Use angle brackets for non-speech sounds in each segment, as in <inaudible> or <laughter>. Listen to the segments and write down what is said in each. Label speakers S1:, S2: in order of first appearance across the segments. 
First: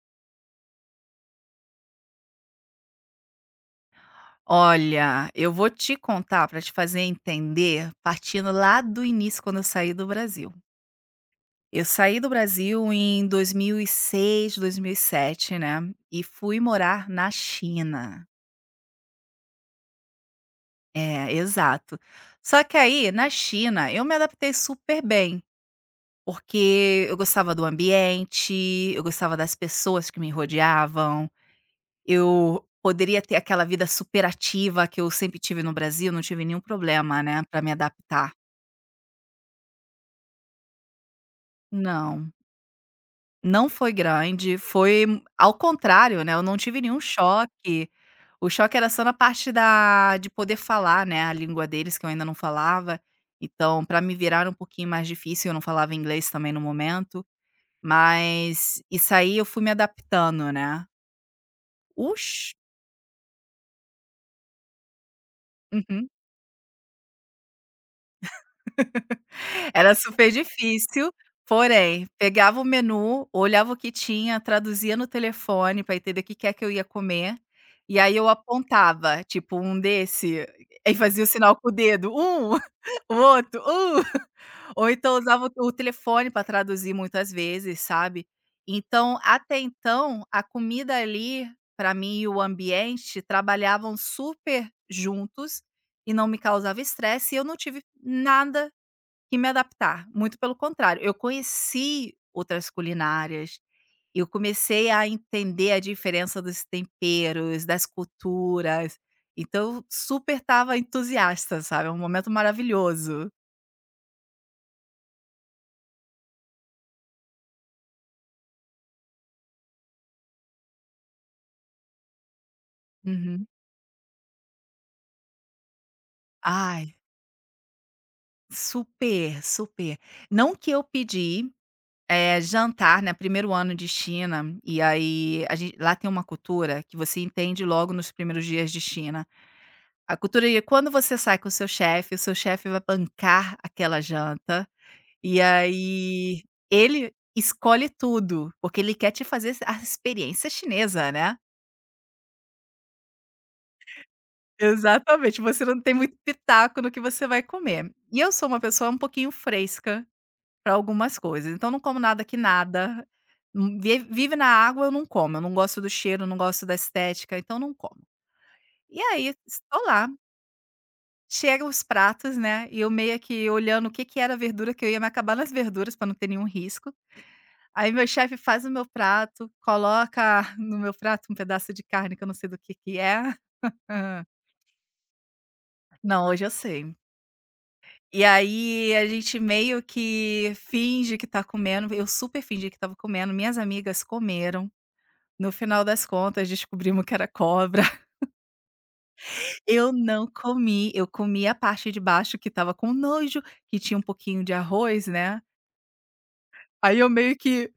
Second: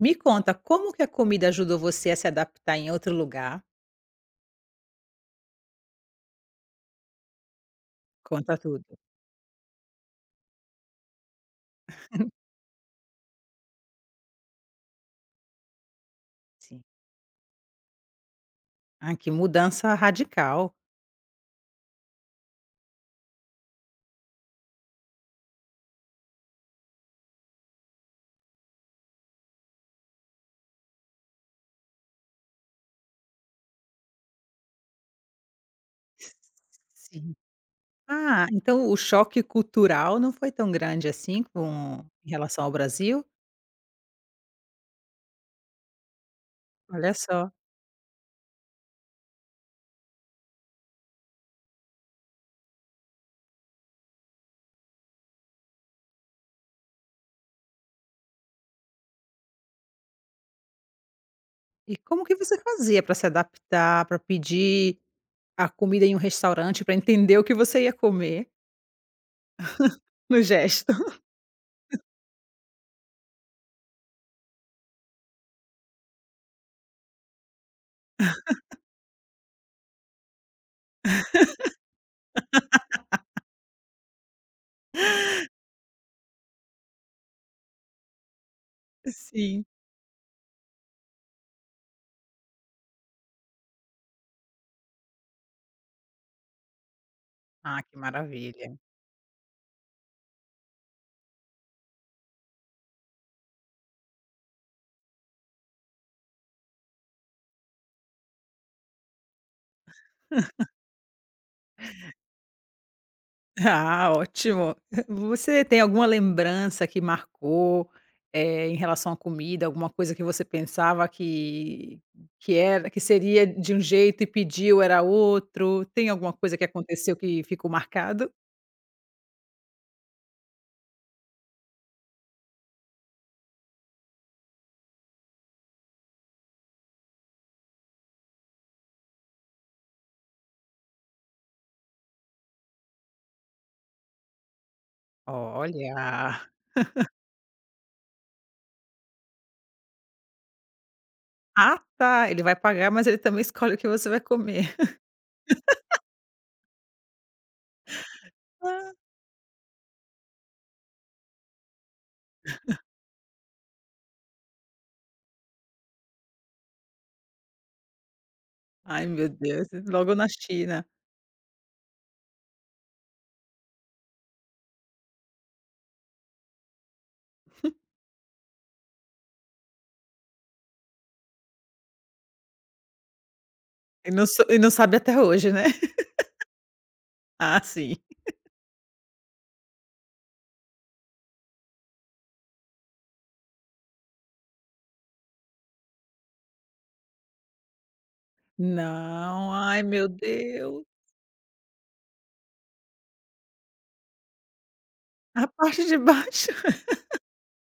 S1: Me conta, como que a comida ajudou você a se adaptar em outro lugar?
S2: Olha, eu vou te contar para te fazer entender, partindo
S1: Conta
S2: lá
S1: tudo.
S2: do início, quando eu saí do Brasil. Eu saí do Brasil em dois mil e seis, 2007, né, e fui
S1: Sim.
S2: morar na China.
S1: Ah, que mudança radical.
S2: É, exato. Só que aí, na China, eu me adaptei super bem, porque eu gostava do ambiente, eu gostava das pessoas que me rodeavam, eu poderia ter aquela vida superativa que eu sempre tive no Brasil, não tive nenhum problema,
S1: Sim.
S2: né, para me adaptar.
S1: Ah, então o choque cultural não foi tão grande assim com em
S2: Não,
S1: relação ao Brasil?
S2: não foi grande, foi ao contrário, né, eu não tive nenhum
S1: Olha só.
S2: choque. O choque era só na parte da de poder falar, né, a língua deles que eu ainda não falava, então pra me virar era um pouquinho mais difícil, eu não falava inglês também no momento, mas isso aí eu fui me adaptando, né.
S1: E
S2: O
S1: como que
S2: ch
S1: você fazia para se adaptar, para pedir a comida
S2: Uhum.
S1: em um restaurante, para entender o que você ia comer
S2: Era super
S1: no gesto?
S2: difícil,
S1: <laughs>
S2: porém, pegava o menu, olhava o que tinha, traduzia no telefone para entender o que que é que eu ia comer, e aí eu apontava, tipo, um desse, aí fazia o sinal com o dedo, um, <laughs> o outro, um, ou então usava o telefone para traduzir muitas vezes, sabe. Então, até
S1: Sim.
S2: então, a comida ali, para mim e o ambiente trabalhavam super juntos, e não me causava estresse e eu não tive
S1: Ah, que
S2: nada
S1: maravilha.
S2: que me adaptar, muito pelo contrário, eu conheci outras culinárias, eu comecei a entender a diferença dos temperos, das culturas, então eu super estava entusiasta, sabe, é um momento maravilhoso.
S1: Ah, ótimo. <laughs> Você tem alguma lembrança que marcou, em relação à comida, alguma coisa que você pensava que era que
S2: Uhum.
S1: seria de um jeito e pediu era outro? Tem alguma coisa que
S2: Ai,
S1: aconteceu que ficou marcado?
S2: super, super. Não que eu pedi, jantar, né. Primeiro ano de China, e aí a gen lá tem uma cultura que você entende logo nos primeiros dias de China. A cultura é quando você sai com o seu chefe vai bancar aquela janta, e
S1: Olha.
S2: aí ele escolhe tudo, porque ele quer te fazer a experiência chinesa, né.
S1: Ah, tá, ele vai pagar, mas ele também escolhe o que você vai comer.
S2: Exatamente, você não tem muito pitaco no que você vai comer. E eu sou uma pessoa um
S1: <laughs>
S2: pouquinho fresca para algumas coisas, então não como nada que nada, vi vive na água eu não como, eu não gosto do cheiro, não gosto da estética, então não como. E
S1: Ai, meu
S2: aí,
S1: Deus,
S2: estou lá
S1: logo na China.
S2: chega os pratos, né, e eu meio que olhando o que que era a verdura, que eu ia me acabar nas verduras para não ter nenhum risco. Aí meu chefe faz o meu prato, coloca <laughs> no meu prato um pedaço de carne que eu não sei do que é. <laughs>
S1: E não sabe até hoje, né? <laughs>
S2: Não, hoje eu sei.
S1: Ah, sim.
S2: E aí a gente meio que finge que tá comendo, eu super fingi que estava comendo, minhas amigas comeram, no final das contas descobrimos que era cobra. <laughs>
S1: Não, ai,
S2: Eu
S1: meu
S2: não
S1: Deus.
S2: comi, eu comi a parte de baixo que estava com nojo, que tinha um pouquinho de arroz, né.
S1: A parte de baixo.
S2: Aí eu meio que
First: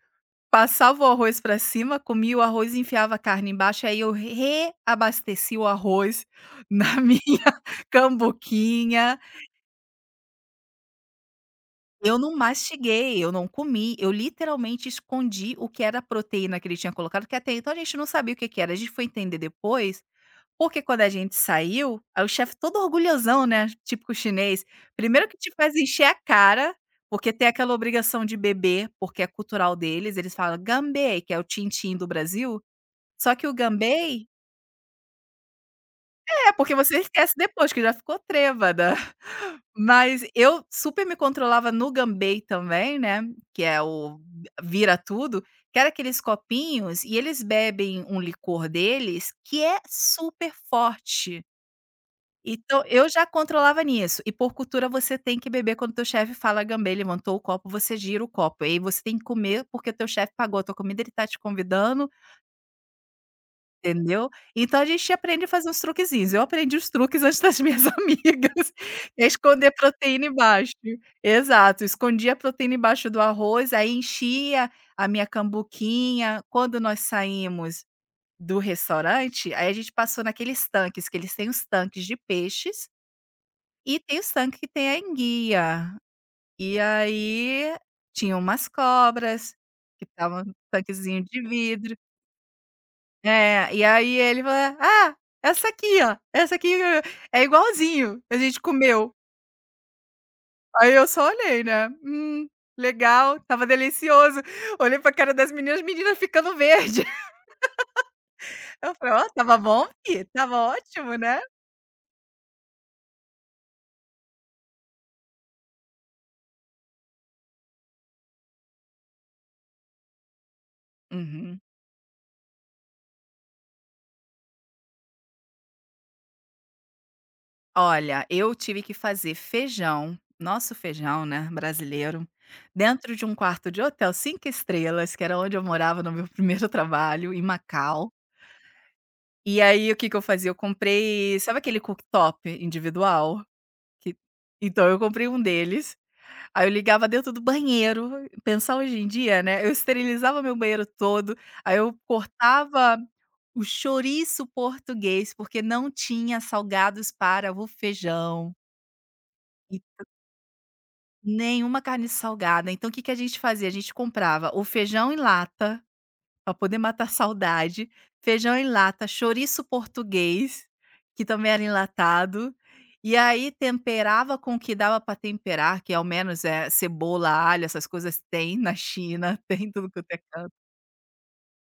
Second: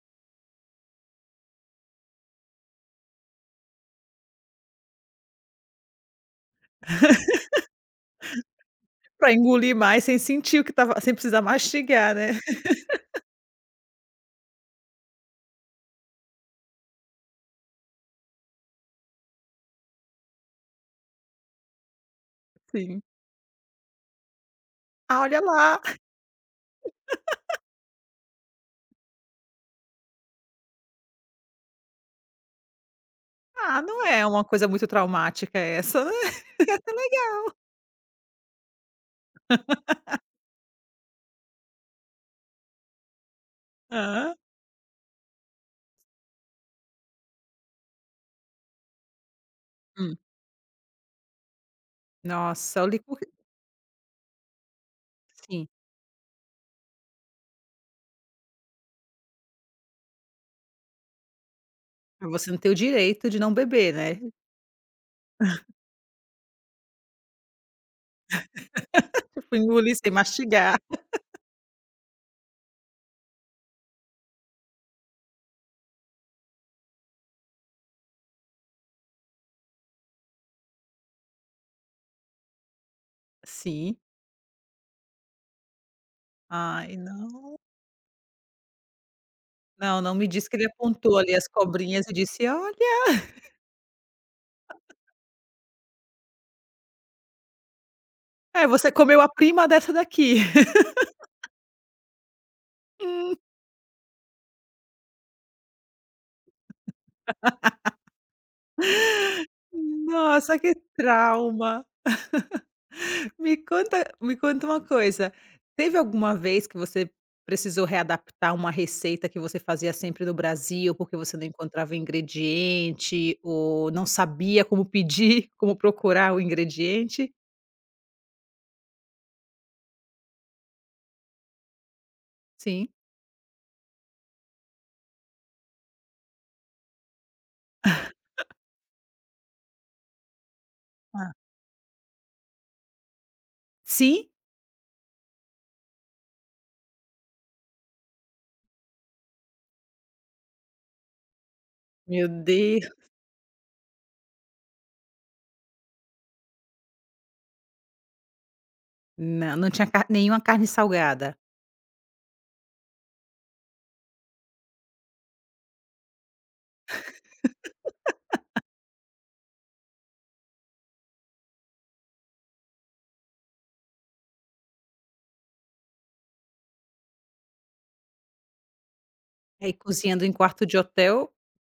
S2: passava o arroz pra cima, comia o arroz e enfiava a carne embaixo, aí eu reabasteci o arroz na minha <laughs> cambuquinha.
S1: Pra engolir mais sem sentir o que estava, sem precisar mastigar,
S2: Eu não
S1: né.
S2: mastiguei, eu não comi, eu literalmente escondi o que era a proteína que ele tinha colocado, que até então a gente não sabia o que que era. A gente foi entender depois, porque quando a gente saiu, aí o chefe todo
S1: Sim.
S2: orgulhosão, né, típico chinês,
S1: Ah,
S2: primeiro que
S1: olha
S2: te faz
S1: lá.
S2: encher a cara, porque tem aquela obrigação de beber, porque é cultural deles, eles falam: gambê, que é o tintim do Brasil. Só que o
S1: Ah, não é
S2: Ganbei
S1: uma coisa muito traumática essa, né.
S2: é, porque você
S1: <laughs>
S2: esquece depois que já ficou trêbada. <laughs> Mas eu super me controlava no Ganbei também, né, que é o
S1: Hã.
S2: vira tudo, que era aqueles copinhos e eles bebem um licor deles que é
S1: Hum.
S2: super forte. Então
S1: Nossa, o
S2: eu
S1: licor.
S2: já controlava nisso. E por cultura você tem que
S1: Sim.
S2: beber quando teu chefe fala Ganbei, levantou o copo, você gira o copo. E aí você tem que comer, porque teu chefe pagou a tua comida, ele está te convidando.
S1: Mas você não tem o direito de não beber, né.
S2: Entendeu?
S1: <laughs>
S2: Então a gente aprende a fazer uns truquezinhos, eu aprendi os truques antes das minhas <laughs> amigas, é
S1: Tipo,
S2: esconder
S1: engolir sem
S2: proteína embaixo.
S1: mastigar.
S2: Exato, escondia a proteína embaixo do arroz, aí enchia a minha cambuquinha. Quando nós saímos do restaurante, aí a gente passou naqueles tanques, que eles têm os tanques de peixes,
S1: Sim.
S2: e tem os tanques que tem a enguia. E
S1: Ai, não.
S2: aí, tinha umas cobras,
S1: Não,
S2: que
S1: não me
S2: estavam
S1: diz
S2: no
S1: que ele apontou
S2: tanquezinho
S1: ali
S2: de
S1: as
S2: vidro.
S1: cobrinhas e disse: "Olha,
S2: É, e aí ele fala: "Ah, essa aqui ó, essa aqui é igualzinho, a gente
S1: é você
S2: comeu".
S1: comeu a prima dessa daqui".
S2: Aí eu só olhei, né, legal,
S1: <laughs>
S2: estava delicioso". Olhei pra cara das meninas, as meninas ficando verde. <laughs> Eu falei: "Ó, estava bom fi, estava
S1: Nossa, que
S2: ótimo, né".
S1: trauma. Me conta uma coisa, teve alguma vez que você precisou readaptar uma receita que você fazia sempre no Brasil, porque você não
S2: Uhum.
S1: encontrava ingrediente ou não sabia como pedir, <laughs> como procurar o ingrediente?
S2: Olha, eu tive que fazer feijão, nosso feijão, né, brasileiro,
S1: Sim.
S2: dentro de um quarto de hotel 5 estrelas, que era onde eu morava no meu primeiro trabalho, em Macau. E aí o que que eu fazia? Eu comprei sabe aquele cooktop individual? Que
S1: Sim?
S2: então eu comprei um deles, aí eu ligava dentro do banheiro, pensar hoje em dia, né, eu esterilizava meu banheiro todo, aí eu
S1: Meu Deus.
S2: cortava o chouriço português, porque não tinha salgados para o feijão
S1: Não, não
S2: e
S1: tinha car nenhuma carne salgada.
S2: nenhuma carne salgada, então o que que a gente fazia? A gente comprava o feijão em lata. Pra poder matar a saudade, feijão em lata, chouriço português, que também era enlatado, e aí temperava com o que dava pra temperar, que ao menos é cebola, alho, essas coisas tem na China, <laughs> tem
S1: Aí
S2: tudo quanto é
S1: cozinhando em
S2: canto.
S1: quarto de hotel,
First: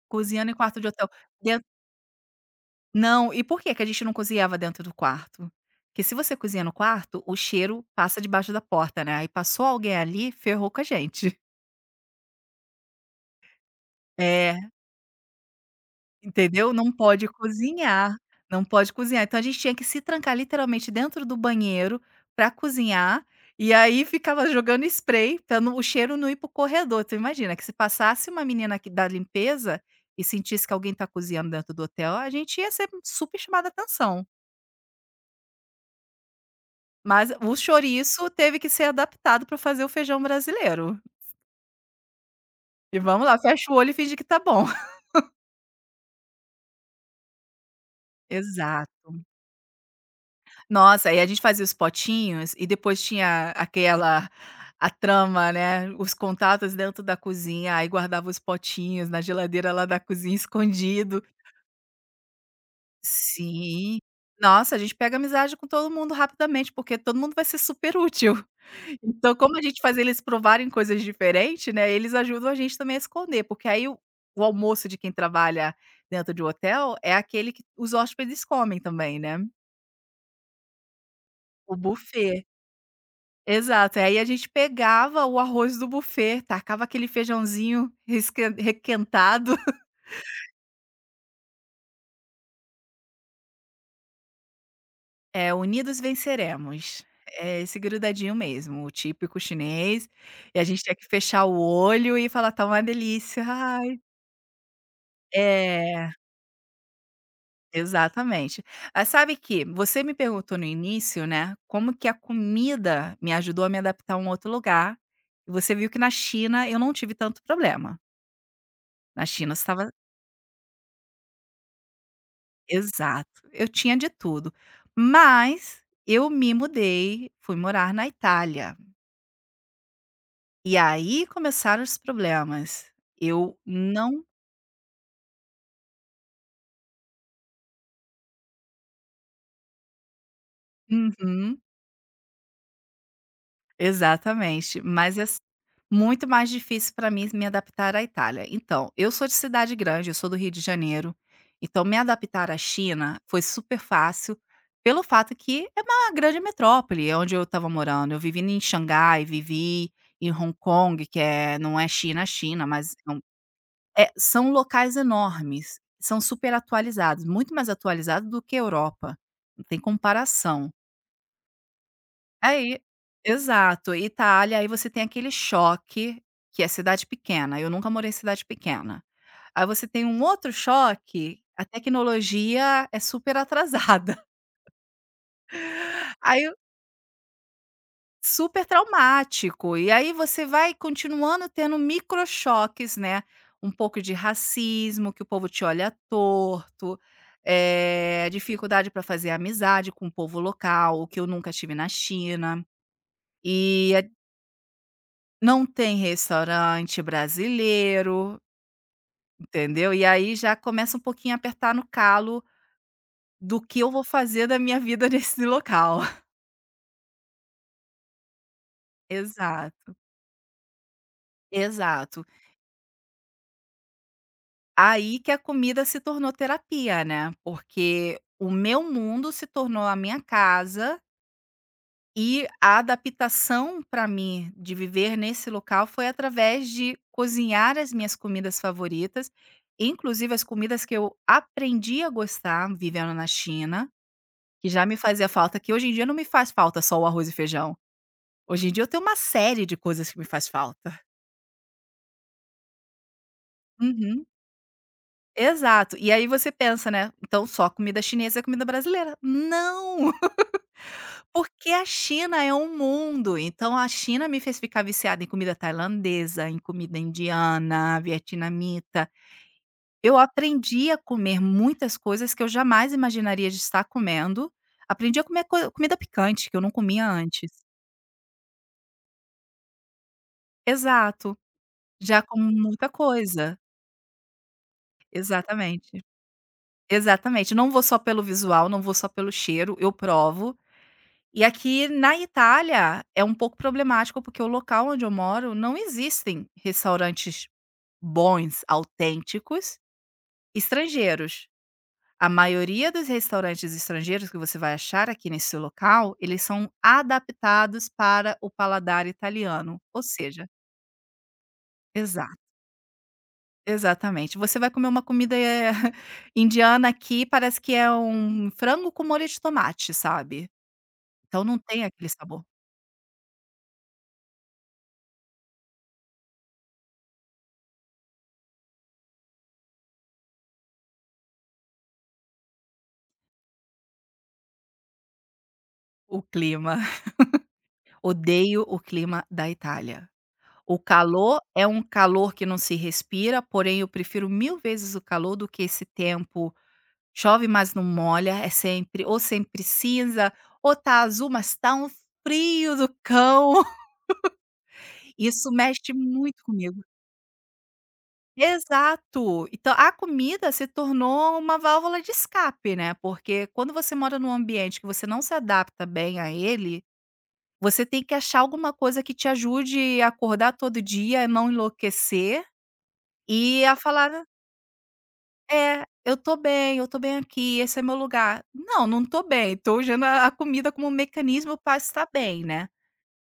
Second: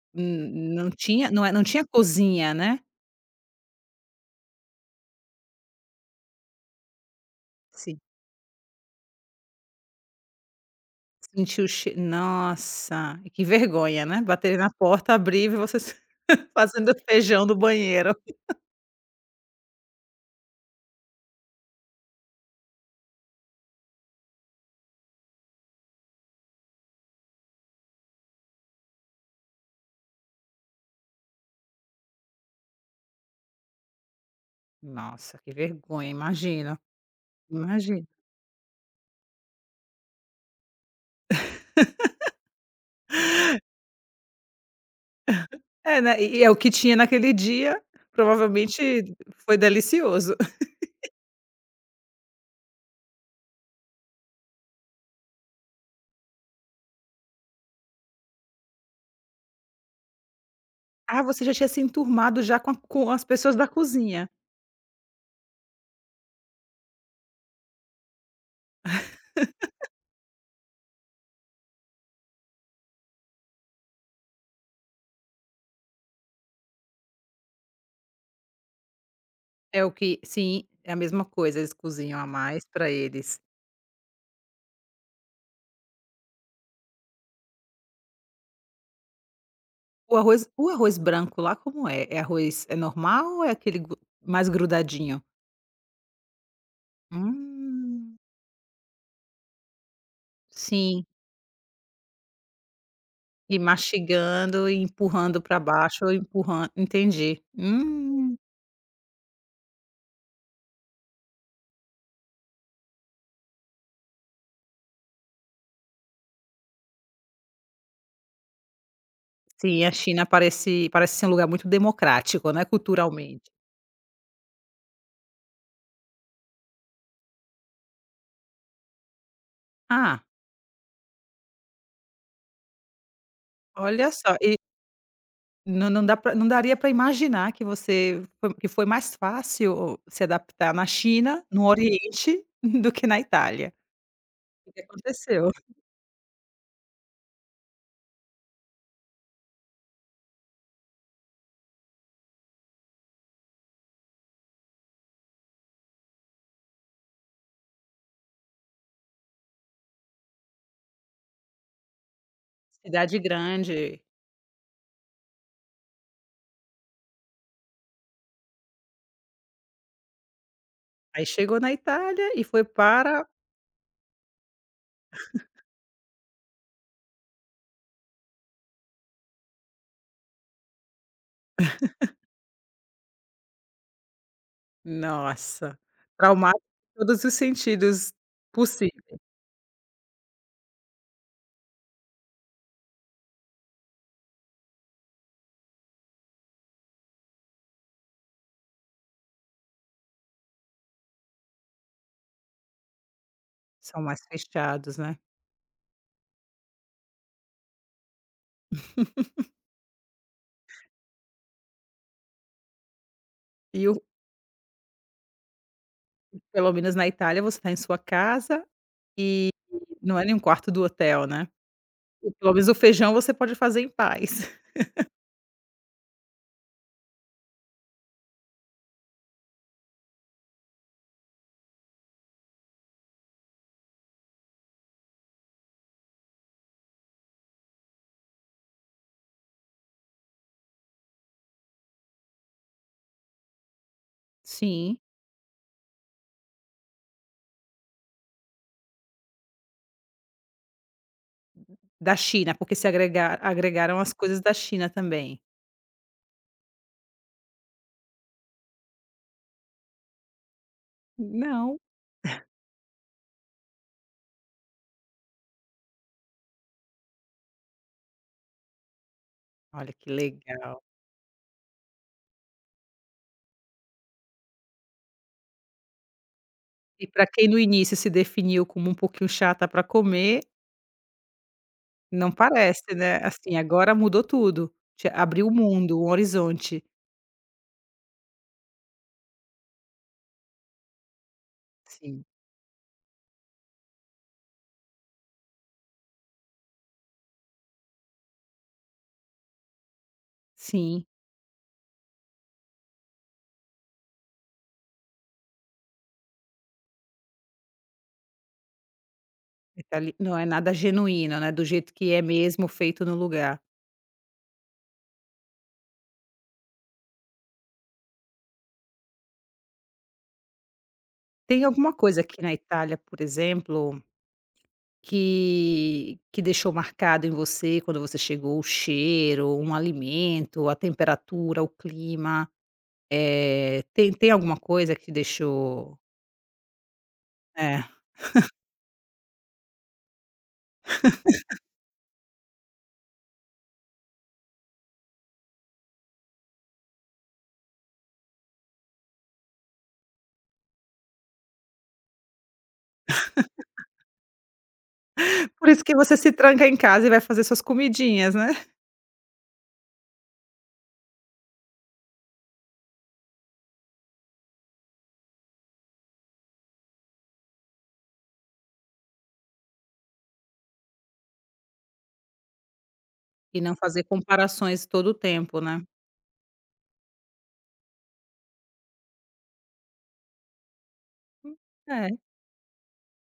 S2: Cozinhando em quarto de hotel. Den
S1: não tinha cozinha, né?
S2: Não, e por que que a gente não cozinhava dentro do quarto? Porque se você cozinha no quarto, o cheiro
S1: Sim.
S2: passa debaixo da porta, né, aí passou alguém ali, ferrou com a gente.
S1: Sentiu o che Nossa, que vergonha, né, baterem
S2: É.
S1: na porta, abrir e você se <laughs>
S2: Entendeu? Não
S1: fazendo
S2: pode
S1: feijão no
S2: cozinhar,
S1: banheiro.
S2: não pode cozinhar. Então a gente tinha que se trancar literalmente dentro do banheiro para cozinhar, e aí ficava jogando spray para o cheiro não ir pro corredor. Tu imagina que se passasse uma menina aqui da limpeza e sentisse que alguém tá cozinhando dentro do hotel, a gente ia ser super chamada atenção.
S1: Nossa, que vergonha, imagino,
S2: Mas o
S1: imagino.
S2: chouriço teve que ser adaptado para fazer o feijão brasileiro. E vamos lá, fecha o olho e finge que tá bom. <laughs>
S1: É, né, e é o que tinha naquele dia,
S2: Exato.
S1: provavelmente foi delicioso. <laughs>
S2: Nossa, aí a gente fazia os potinhos e depois tinha aquela a trama, né, os contatos dentro da cozinha, aí guardava os potinhos na geladeira lá da cozinha <laughs>
S1: Ah,
S2: escondido.
S1: você já tinha se enturmado já com as pessoas da
S2: Sim.
S1: cozinha.
S2: Nossa, a gente pega amizade com todo mundo rapidamente, porque todo mundo vai ser super útil. <laughs> Então, como a gente faz eles provarem coisas diferentes, né, eles ajudam a gente também a esconder, porque aí o almoço de quem trabalha dentro de um hotel é aquele que os hóspedes comem também, né,
S1: É o que sim, é a mesma coisa, eles
S2: o
S1: cozinham a
S2: buffet.
S1: mais para eles.
S2: Exato. E aí a gente pegava o arroz do buffet, tacava aquele feijãozinho resquen requentado. <laughs>
S1: O arroz branco lá como é? É arroz é normal ou é aquele gru mais grudadinho?
S2: É, unidos venceremos. É esse
S1: Hum,
S2: grudadinho mesmo, o típico chinês. E a gente tinha que
S1: sim.
S2: fechar o olho e falar: "Tá uma delícia,
S1: E
S2: ai".
S1: mastigando e empurrando para baixo
S2: É,
S1: ou empurran entendi.
S2: exatamente. Mas sabe que você me perguntou no início, né, como que a comida me ajudou a me adaptar a um outro lugar, e você viu que na China eu não tive tanto problema. Na China você
S1: Sim,
S2: estava
S1: a China parece ser um lugar muito democrático, né,
S2: Exato,
S1: culturalmente.
S2: eu tinha de tudo. Mas eu me mudei, fui morar na Itália,
S1: Ah,
S2: e aí começaram os problemas. Eu
S1: olha
S2: não
S1: só, e não não dá pra não daria para imaginar que você foi que foi mais fácil se adaptar na China,
S2: Uhum.
S1: no Oriente, <laughs> do que na Itália. O
S2: Exatamente,
S1: que
S2: mas é s
S1: aconteceu?
S2: muito mais difícil para mim me adaptar à Itália. Então, eu sou de cidade grande, eu sou do Rio de Janeiro, então me adaptar à China foi super fácil, pelo fato que é uma grande metrópole, é onde eu estava morando. Eu vivi em Xangai, vivi em Hong Kong, que não é China, é China,
S1: Cidade grande,
S2: é, são locais enormes, são super atualizados, muito mais atualizados do que a Europa, não tem comparação.
S1: aí chegou na Itália e foi
S2: Aí
S1: para
S2: exato. Itália, aí você tem aquele choque, que é cidade pequena, eu nunca morei em cidade pequena. Aí você tem um outro choque, a tecnologia é super atrasada.
S1: nossa,
S2: <laughs> Aí
S1: traumático em todos os sentidos
S2: super
S1: possi
S2: traumático, e aí você vai continuando tendo micro choques, né, um pouco de racismo, que o povo te olha torto, dificuldade para fazer amizade com o povo local, o que eu nunca tive na China. E
S1: São mais fechados, né.
S2: Não tem restaurante brasileiro, entendeu. E aí já começa um pouquinho a apertar no calo do que
S1: E
S2: eu
S1: o
S2: vou fazer da minha vida nesse local. <laughs>
S1: pelo menos na Itália você está em sua casa e
S2: Exato,
S1: não é nem um quarto do hotel, né.
S2: exato.
S1: E pelo menos o feijão você pode fazer em paz. <laughs>
S2: Aí que a comida se tornou terapia, né, porque o meu mundo se tornou a minha casa e a adaptação para mim de viver nesse local foi através de cozinhar as minhas comidas favoritas, inclusive as comidas que eu aprendi a gostar vivendo na China. Que já me
S1: Sim.
S2: fazia falta, que hoje em dia não me faz falta só o arroz e feijão. Hoje em dia eu tenho uma série de coisas que me faz falta.
S1: Da China, porque se agregaram as
S2: Uhum.
S1: coisas da China também?
S2: Exato. E aí você pensa, né, então só comida chinesa é comida brasileira. Não! <laughs> Porque
S1: Não.
S2: a China é um mundo, então a China me fez ficar viciada em comida tailandesa, em comida indiana, vietnamita.
S1: Olha que
S2: Eu
S1: legal.
S2: aprendi a comer muitas coisas que eu jamais imaginaria de estar comendo. Aprendi a comer coi comida picante, que eu não
S1: E
S2: comia
S1: para quem
S2: antes.
S1: no início se definiu como um pouquinho chata para comer,
S2: Exato. Já
S1: não
S2: como muita
S1: parece, né,
S2: coisa.
S1: assim, agora mudou tudo. Te abriu o mundo,
S2: Exatamente,
S1: um horizonte.
S2: exatamente. Não vou só pelo visual, não vou só pelo cheiro, eu provo. E aqui na
S1: Sim,
S2: Itália é um pouco problemático, porque o local onde eu moro não existem restaurantes bons, autênticos,
S1: sim.
S2: estrangeiros. A maioria dos restaurantes estrangeiros que você vai achar aqui nesse local, eles são adaptados para o paladar italiano, ou
S1: Itali não é
S2: seja
S1: nada genuíno, né, do jeito que é
S2: exato.
S1: mesmo feito no lugar.
S2: Exatamente. Você vai comer uma comida, <laughs> indiana aqui, parece que é um frango com molho de tomate, sabe. Então não
S1: Tem
S2: tem
S1: alguma
S2: aquele
S1: coisa aqui
S2: sabor.
S1: na Itália, por exemplo, que deixou marcado em você quando você chegou? O cheiro, um alimento, a temperatura, o clima? Tem alguma coisa que te deixou
S2: O clima, <laughs>
S1: é,
S2: odeio o clima da Itália. O calor é um calor que não se respira, porém eu prefiro 1000 vezes o calor do que esse tempo chove, mas não molha, é sempre ou sempre cinza, ou tá azul, mas tá um frio do cão. <laughs> Isso
S1: <laughs> por isso
S2: mexe
S1: que você se
S2: muito
S1: tranca em
S2: comigo.
S1: casa e vai fazer suas comidinhas, né.
S2: Exato. Então a comida se tornou uma válvula de escape, né, porque quando você mora num ambiente que você não se adapta bem a ele, você tem que achar alguma coisa que te ajude a acordar todo dia, a não enlouquecer
S1: E
S2: e a
S1: não fazer
S2: falar:
S1: comparações todo o tempo, né.
S2: "É, eu tô bem aqui, esse é meu lugar". "Não, não tô bem", tô usando a comida como um mecanismo para estar
S1: É.
S2: bem, né.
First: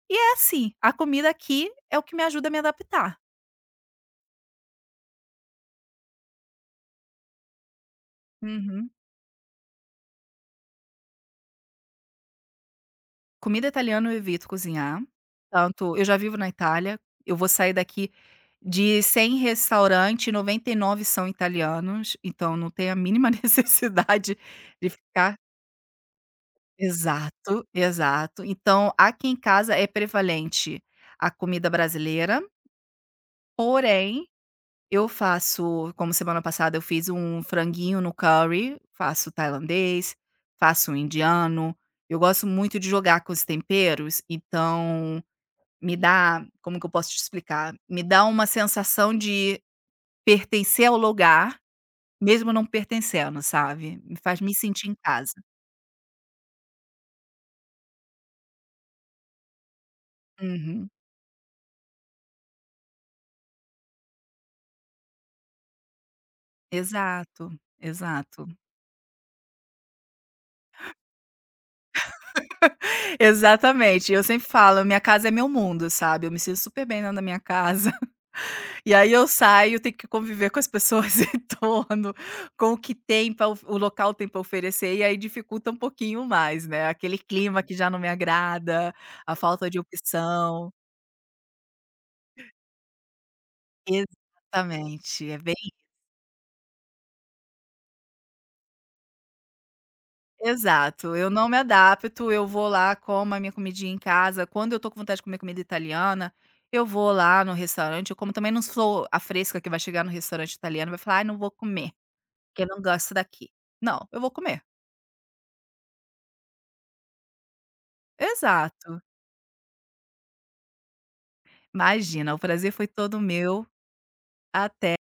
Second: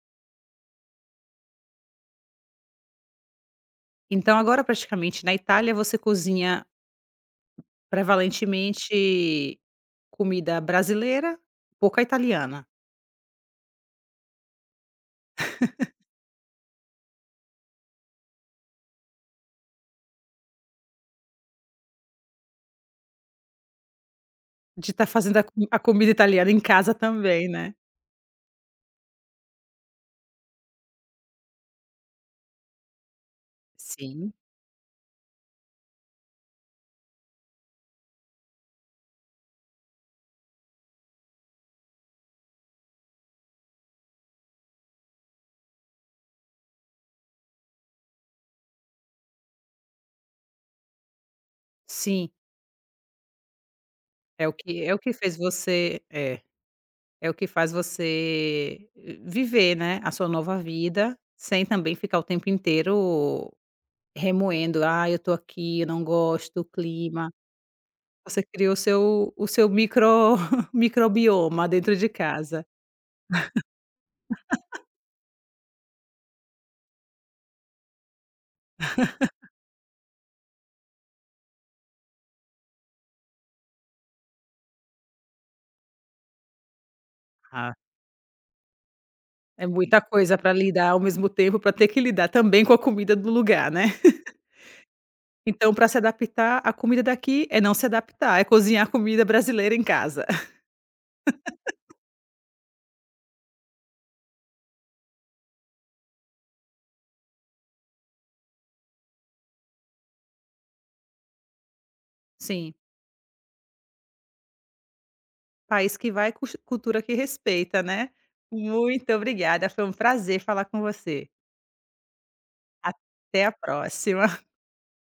S2: E é assim, a comida aqui é o que me ajuda a me adaptar.
S1: Então agora praticamente na Itália você cozinha
S2: Uhum.
S1: prevalentemente comida brasileira, pouca italiana?
S2: Comida italiana eu evito cozinhar, tanto eu já vivo na Itália, eu vou sair daqui de 100 restaurante, nove são italianos, então não tem a mínima <laughs> necessidade de
S1: De estar
S2: ficar
S1: fazendo a comida italiana em casa também,
S2: exato,
S1: né.
S2: exato. Então, aqui em casa é prevalente a comida brasileira, porém
S1: Sim.
S2: eu faço como semana passada eu fiz um franguinho no curry, faço tailandês, faço um indiano, eu gosto muito de jogar com os temperos, então me dá como que eu posso te explicar? Me dá uma sensação de pertencer ao lugar,
S1: Sim,
S2: mesmo não pertencendo, sabe? Me faz
S1: é o
S2: me
S1: que
S2: sentir
S1: é
S2: em
S1: o que
S2: casa.
S1: fez você é o que faz você viver, né, a sua nova
S2: Uhum.
S1: vida, sem também ficar o tempo inteiro remoendo: ah, eu tô aqui, eu não gosto do clima".
S2: Exato,
S1: Você
S2: exato.
S1: criou o seu micro <laughs> microbioma dentro de casa.
S2: <laughs> Exatamente, eu sempre falo: "Minha casa é meu mundo", sabe? Eu me sinto super bem dentro da minha casa. <laughs> E aí eu saio, tenho que conviver com as pessoas <laughs> em torno, com o local tem para oferecer, e aí dificulta um pouquinho mais, né? Aquele clima que
S1: Ah,
S2: já não me agrada, a
S1: é
S2: falta de
S1: muita coisa para
S2: opção.
S1: lidar ao mesmo tempo, para ter que lidar também com a comida do lugar, né.
S2: Exatamente, é bem
S1: Então, para se adaptar, a comida daqui é não se adaptar, é cozinhar comida brasileira em casa. <laughs>
S2: exato. Eu não me adapto, eu vou lá, como a minha comidinha em casa. Quando eu tô com vontade de comer comida italiana, eu vou lá no restaurante. Eu como também não sou a fresca que vai chegar no restaurante italiano e vai falar: "Ai, não vou comer, porque eu
S1: Sim.
S2: não gosto daqui". Não, eu vou comer.
S1: País que vai, cus cultura que respeita, né.
S2: Exato.
S1: Muito obrigada, foi um prazer falar com você.
S2: Imagina, o prazer foi todo
S1: Até a
S2: meu.
S1: próxima.
S2: Até